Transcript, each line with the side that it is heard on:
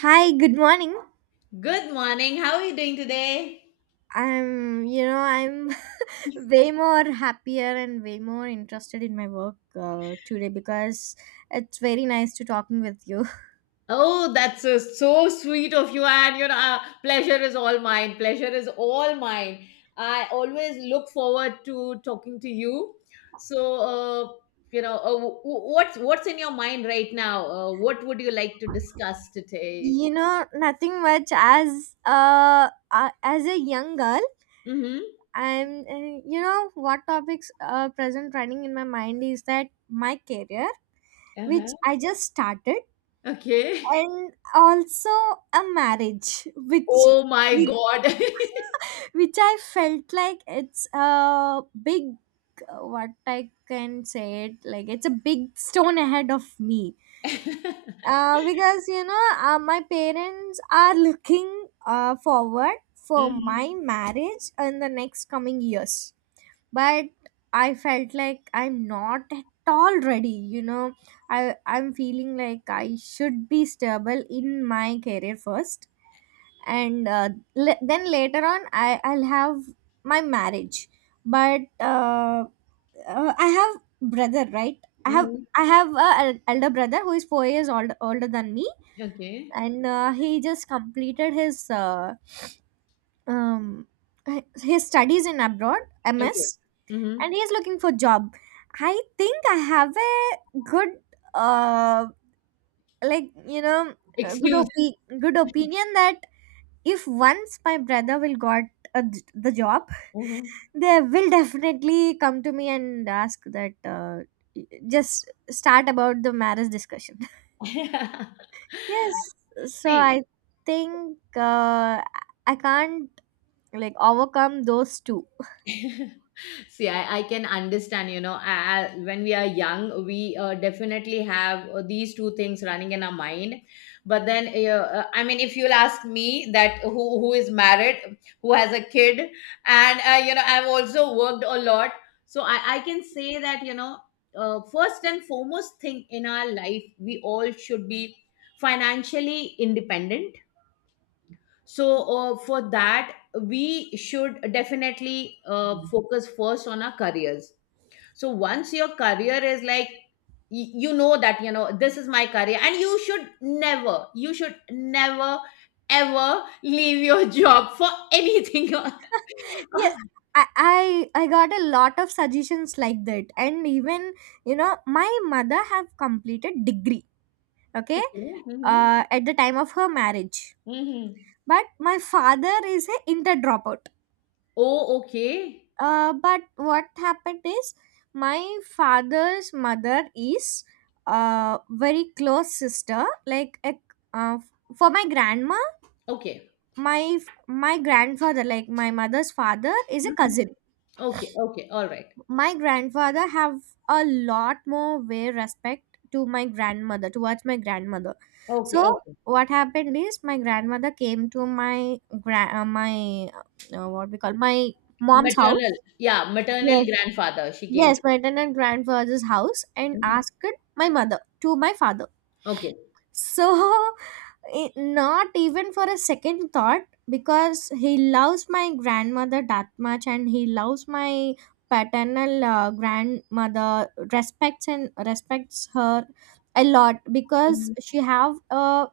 right: Hi, good morning.
left: Good morning. How are you doing today?
right: I'm way more happier and way more interested in my work today because it's very nice to talking with you.
left: Oh, that's so sweet of you. And pleasure is all mine. Pleasure is all mine. I always look forward to talking to you. So, what's in your mind right now? What would you like to discuss today?
right: Nothing much as a young girl,
left: Mm-hmm.
right: what topics present running in my mind is that my career, which
left: Uh-huh.
right: I just started,
left: Okay.
right: and also a marriage,
left: Oh my
right: which
left: God.
right: which I felt like it's a big, what I can say, it like it's a big stone ahead of me. Because my parents are looking forward for
left: Hmm,
right: my marriage in the next coming years, but I felt like I'm not at all ready. I'm feeling like I should be stable in my career first, and then later on I'll have my marriage. But I have brother, right? i have
left: hmm.
right: i have elder brother who is 4 years old, older than me.
left: Okay.
right: And he just completed um, his studies in abroad,
left: Okay.
right: MS.
left: Hmm.
right: And he's looking for job. I think I have a good uh, like you know a good
left: Excuse.
right: opi- good opinion that if once my brother will got a j the job,
left: Hmm.
right: they will definitely come to me and ask that, just start about the marriage discussion. Yes. So
left: See.
right: I think I can't, like, overcome those two.
left: See, I can understand, when we are young, we definitely have these two things running in our mind. But then, I mean, if you'll ask me that who is married, who has a kid, and, you know, I've also worked a lot. So I can say that, first and foremost thing in our life, we all should be financially independent. So, for that, we should definitely focus first on our careers. So, once your career is like, you know that, this is my career, and you should never, ever leave your job for anything.
right: Yeah. I, I got a lot of suggestions like that, and even you know my mother have completed degree. Okay.
left: Okay. Hmm.
right: At the time of her marriage,
left: Hmm.
right: but my father is a inter dropout.
left: Oh, okay.
right: But what happened is, my father's mother is a very close sister like a, uh, for my grandma.
left: Okay.
right: My my grandfather, like my mother's father, is a
left: Mhm.
right: cousin.
left: Okay. Okay. All right.
right: My grandfather have a lot more way respect to my grandmother towards my grandmother. So
left: Okay. Okay.
right: what happened is, my grandmother came to my gra- my what we call my mom's
left: Maternal.
right: house.
left: Yeah. Maternal
right: Yes,
left: grandfather. She came
right: yes,
left: to.
right: my maternal grandfather's house, and
left: Mhm.
right: asked my mother to my father.
left: Okay.
right: So it, not even for a second thought, because he loves my grandmother that much, and he loves my paternal, grandmother, respects and respects her a lot, because
left: Mhm.
right: she have a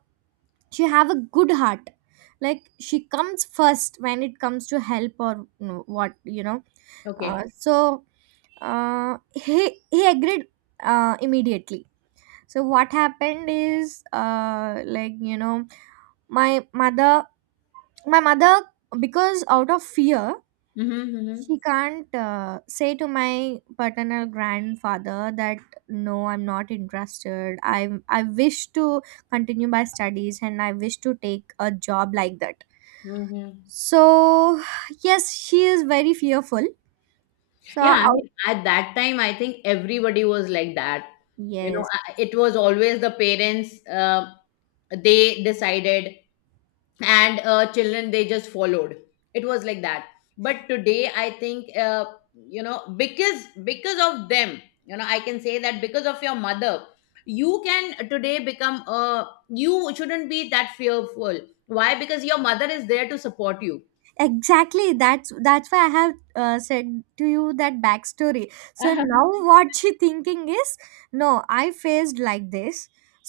right: she have a good heart. Like, she comes first when it comes to help or what you know. uh,
left: Okay.
right: so uh, he agreed immediately. So what happened is, like, my mother my mother, because out of fear,
left: Mhm, mhm,
right: she can't say to my paternal grandfather that, no, I'm not interested. I wish to continue my studies, and I wish to take a job like that.
left: mhm.
right: So, yes, she is very fearful. So
left: Yeah, I
right: out,
left: mean, at that time, I think everybody was like that. You know,
right: yes,
left: it was always the parents, they decided, and children, they just followed. It was like that. But today, I think, because of them, I can say that because of your mother, you can today become, you shouldn't be that fearful. Why? Because your mother is there to support you.
right: exactly, that's why I have said to you that backstory. So now what she thinking is, no, I faced like this,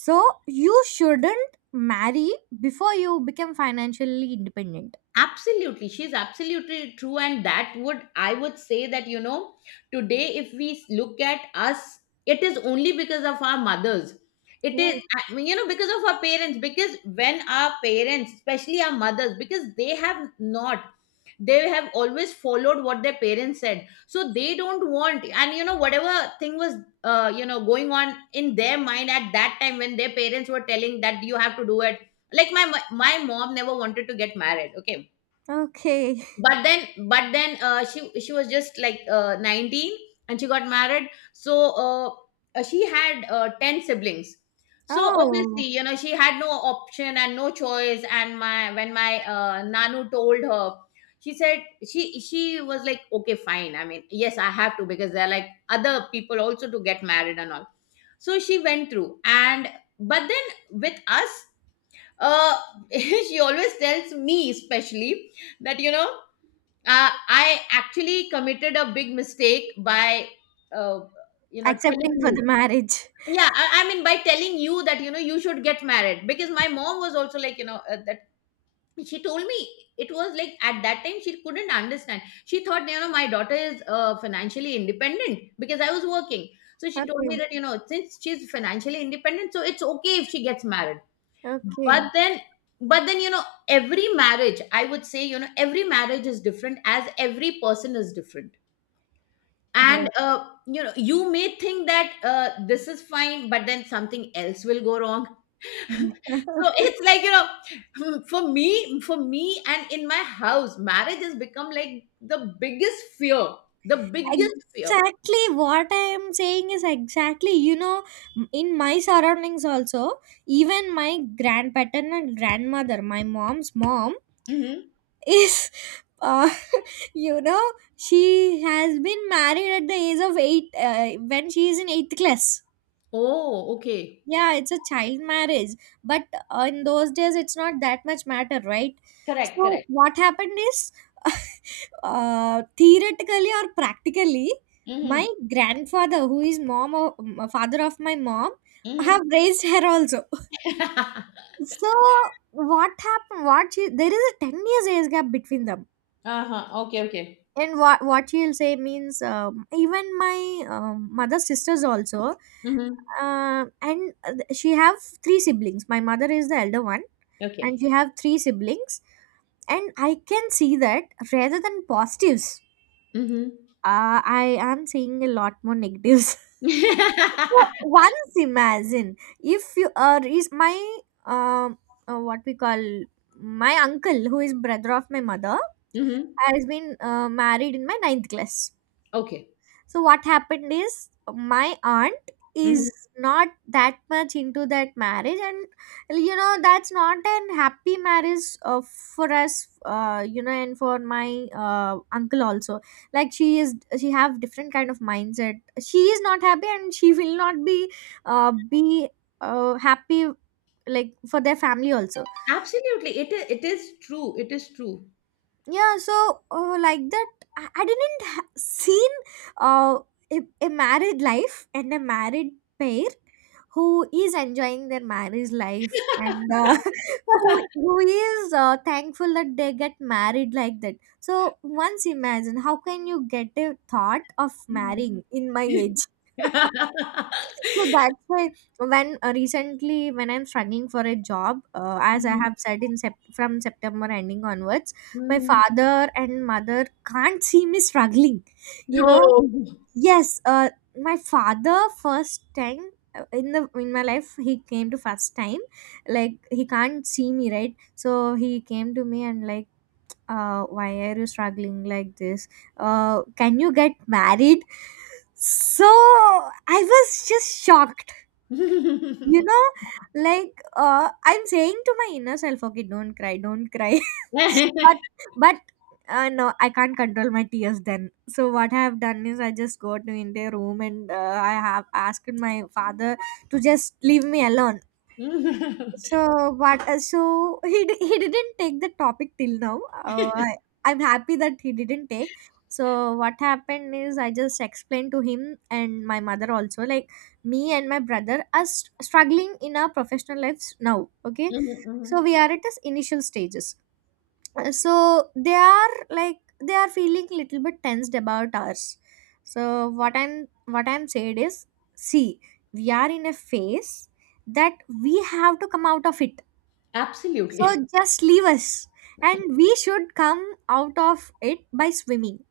right: so you shouldn't marry before you become financially independent.
left: Absolutely, she's absolutely true. And that would I would say that, today if we look at us, it is only because of our mothers. It
right: Yeah.
left: is. I mean, you know, because of our parents, because when our parents, especially our mothers, because they have not, they have always followed what their parents said, so they don't want, and whatever thing was you know going on in their mind at that time when their parents were telling that you have to do it, like my mom never wanted to get married. Okay.
right: Okay.
left: But then she was just like 19, and she got married. So she had 10 siblings. So obviously,
right: Oh.
left: she had no option and no choice. And my when my nanu told her, she said, she was like, okay fine, I mean, yes, I have to, because there are like other people also to get married and all. So she went through. And but then with us uh she always tells me, especially that, I actually committed a big mistake by, uh, telling
right: Accepting for
left: you.
right: the marriage.
left: Yeah, I mean, by telling you that, you should get married. Because my mom was also like, that she told me. It was like, at that time, she couldn't understand. She thought, my daughter is financially independent because I was working. So she told me
right: Okay.
left: that, since she's financially independent, so it's okay if she gets married. but
right: Okay.
left: then but then you know every marriage, I would say, every marriage is different, as every person is different.
right: Yeah.
left: And you may think that this is fine, but then something else will go wrong. So it's like, for me and in my house, marriage has become like the biggest fear. The biggest fear.
right: Exactly what I am saying is, exactly, in my surroundings also, even my grandpaternal grandmother, my mom's mom,
left: Mm-hmm.
right: is, uh, you know, she has been married at the age of 8, when she is in eighth class.
left: Oh, okay.
right: Yeah, it's a child marriage, but in those days, it's not that much matter, right?
left: Correct,
right: So,
left: correct.
right: what happened is, theoretically or practically,
left: Mm-hmm.
right: my grandfather, who is mom of father of my mom,
left: Mm-hmm.
right: have raised her also. So what happened, what she, there is a 10 years age gap between them.
left: Uh-huh. Okay, okay.
right: And what she'll say means, even my mother's sisters also,
left: Mm-hmm.
right: uh, and she have three siblings. My mother is the elder one, and
left: Okay.
right: she have three siblings. And I can see that, rather than positives,
left: Mm-hmm.
right: I am seeing a lot more negatives. So, once imagine if you, is my, um what we call, my uncle who is brother of my mother,
left: Mhm.
right: has been married in my ninth class.
left: Okay.
right: So what happened is, my aunt
left: Mhm.
right: is not that much into that marriage, and that's not an happy marriage for us, and for my uncle also. Like, she have different kind of mindset. She is not happy, and she will not be happy, like, for their family also.
left: Absolutely. It is true. It is true.
right: Yeah, so, like that, I didn't seen uh, a, married life and a married pair who is enjoying their marriage life, and who is thankful that they get married like that. So once imagine how can you get a thought of
left: Mhm.
right: marrying in my age. So that's why when, recently when I'm struggling for a job, as I
left: Mhm.
right: have said, from September ending onwards, my
left: Mhm.
right: father and mother can't see me struggling you
left: No.
right: know yes. My father first time, in the in my life, he came to first time, like, he can't see me, right? So he came to me and, like, why are you struggling like this? Can you get married? So I was just shocked. you know, like, I'm saying to my inner self, okay, don't cry, don't cry. but but no, I can't control my tears then. So what I have done is, I just go to India room, and I have asked my father to just leave me alone.
left: Mhm.
right: So what? So he he didn't take the topic till now. I'm happy that he didn't take. So what happened is, I just explained to him and my mother also. Like, me and my brother are struggling in our professional lives now. Okay, so we
left: Mhm.
right: are at this initial stages. So they are, like, they are feeling little bit tensed about us. So what I'm saying is, see, we are in a phase that we have to come out of it, so
left: Absolutely.
right: just leave us. And we should come out of it by swimming.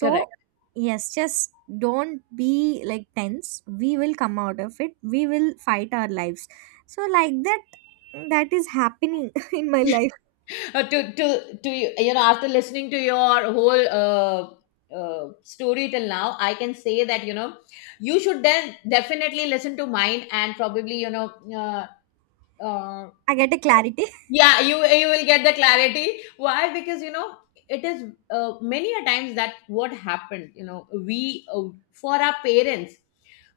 left: Correct.
right: yes, just don't be, like, tense. We will come out of it. We will fight our lives. So, like that, that is happening in my life.
left: To you, after listening to your whole story till now, I can say that, you should then definitely listen to mine and probably, uh,
right: I get a clarity.
left: yeah, you will get the clarity. Why? Because, it is, many a times that what happened, we, for our parents,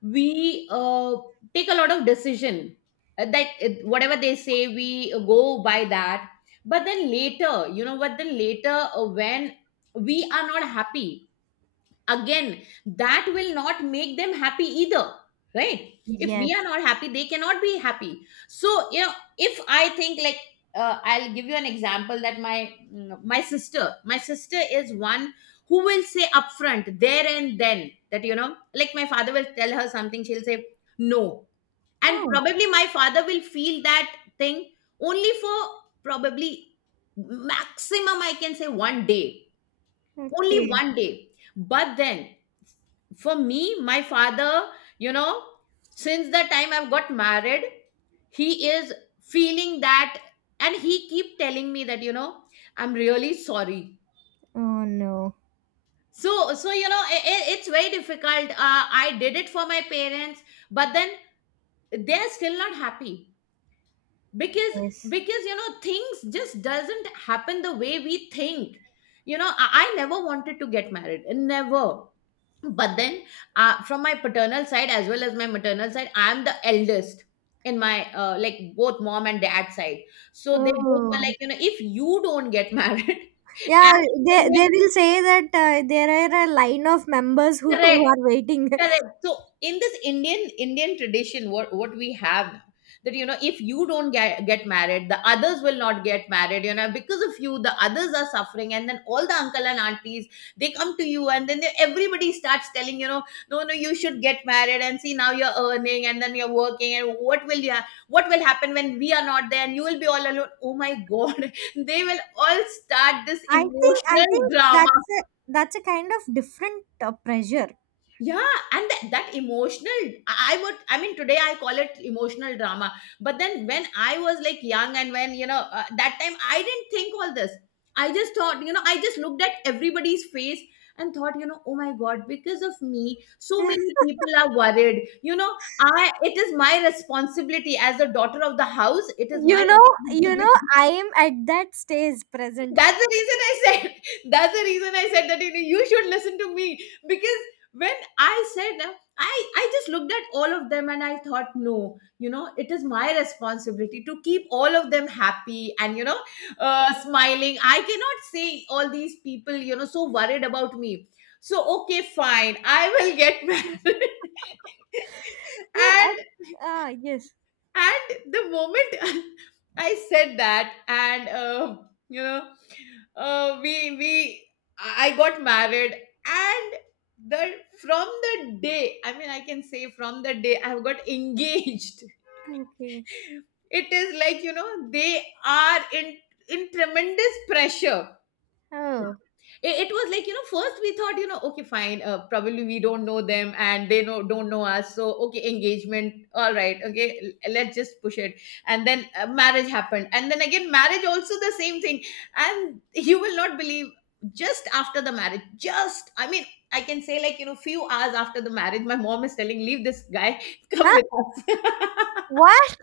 left: we take a lot of decision, that it, whatever they say, we go by that. But then later, but then later, when we are not happy, again, that will not make them happy either, right? If we are
right: Yes.
left: not happy, they cannot be happy. So, if I think like, I'll give you an example that my sister is one who will say upfront there and then that, like my father will tell her something, she'll say no. And
right: Oh,
left: probably my father will feel that thing only for probably maximum, I can say, one day. Only
right: okay.
left: one day. But then for me, my father, you know since the time I've got married, he is feeling that, and he keep telling me that, I'm really sorry.
right: Oh, no.
left: So it's very difficult. I did it for my parents, but then they're still not happy. because
right: Yes.
left: because you know things just doesn't happen the way we think. I never wanted to get married, never. But then from my paternal side as well as my maternal side, I'm the eldest in my like both mom and dad side. So they both were
right: Oh.
left: like, if you don't get married
right: Yeah,
left: as
right: they
left: Indian,
right: will say that there are a line of members who, who
left: correct.
right: are waiting.
left: Correct. So in this Indian tradition, what we have, that, if you don't get married, the others will not get married. You know, because of you, the others are suffering, and then all the uncle and aunties, they, come to you, and then everybody starts telling, no, no, you should get married, and see now you're earning, and then you're working, and what will happen when we are not there, and you will be all alone? Oh my God! They will all start this
right: I think I
left: emotional
right: think
left: drama.
right: that's a, that's a kind of different pressure.
left: Yeah, and that emotional, I mean, today I call it emotional drama. But then when I was like young and when, that time I didn't think all this. I just thought, I just looked at everybody's face and thought, oh my God, because of me, so many people are worried. It is my responsibility as a daughter of the house. It is
right: you
left: my
right: know,
left: responsibility.
right: I am at that stage present.
left: That's the reason I said. That's the reason I said that, you should listen to me. Because when I said I just looked at all of them and I thought no, it is my responsibility to keep all of them happy. And smiling, I cannot say all these people, so worried about me. So okay fine, I will get married.
right: Yeah,
left: and
right: yes.
left: and the moment I said that, and you know we I got married, and the from the day, I mean, I can say, from the day I've got engaged,
right: Okay.
left: it is like, they are in tremendous pressure.
right: Oh.
left: It was like, first we thought, okay fine, probably we don't know them and they know don't know us, so okay engagement, all right, okay, let's just push it. And then marriage happened, and then again, marriage also the same thing. And you will not believe, just after the marriage, just, I mean, I can say, like, few hours after the marriage, my mom is telling leave this guy come
right: Huh?
left: with us.
right: What?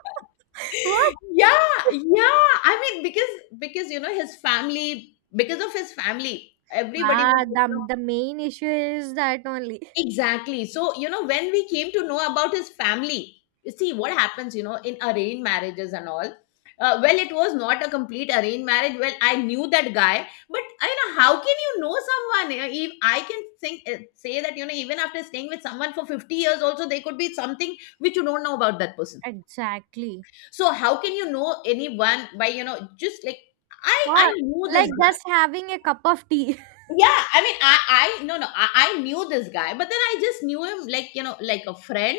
right: What?
left: Yeah, yeah. I mean, because because his family, because of his family, everybody
right: Ah,
left: was.
right: the main issue is that only.
left: Exactly. So, when we came to know about his family, you see what happens, in arranged marriages and all. Well, it was not a complete arranged marriage. Well, I knew that guy, but how can you know someone? You If I can think, say that, even after staying with someone for 50 years, also there could be something which you don't know about that person.
right: Exactly.
left: So, how can you know anyone by, just like, I
right: What?
left: knew this
right: Like,
left: guy.
right: just having a cup of tea.
left: Yeah, I mean, I no, no, I knew this guy, but then I just knew him like, like a friend.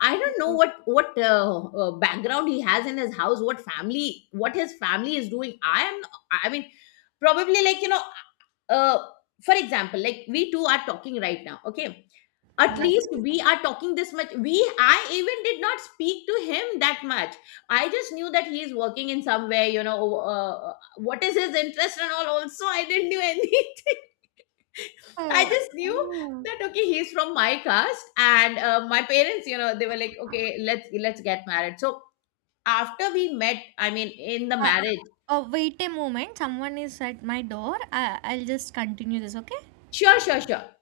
left: I don't know
right: Okay.
left: what background he has in his house, what family, what his family is doing. I am, I mean, probably like, uh, for example, like we two are talking right now. Okay, at least
right: Yes.
left: we are talking this much. I even did not speak to him that much. I just knew that he is working in somewhere. What is his interest and all. Also, I didn't do anything. I
right: Uh,
left: just knew that okay, he's from my caste, and my parents, they were like, okay, let's get married. So after we met, I mean, in the
right: Uh,
left: marriage,
right: oh, wait a moment. Someone is at my door. I'll just continue this, okay?
left: sure, sure, sure.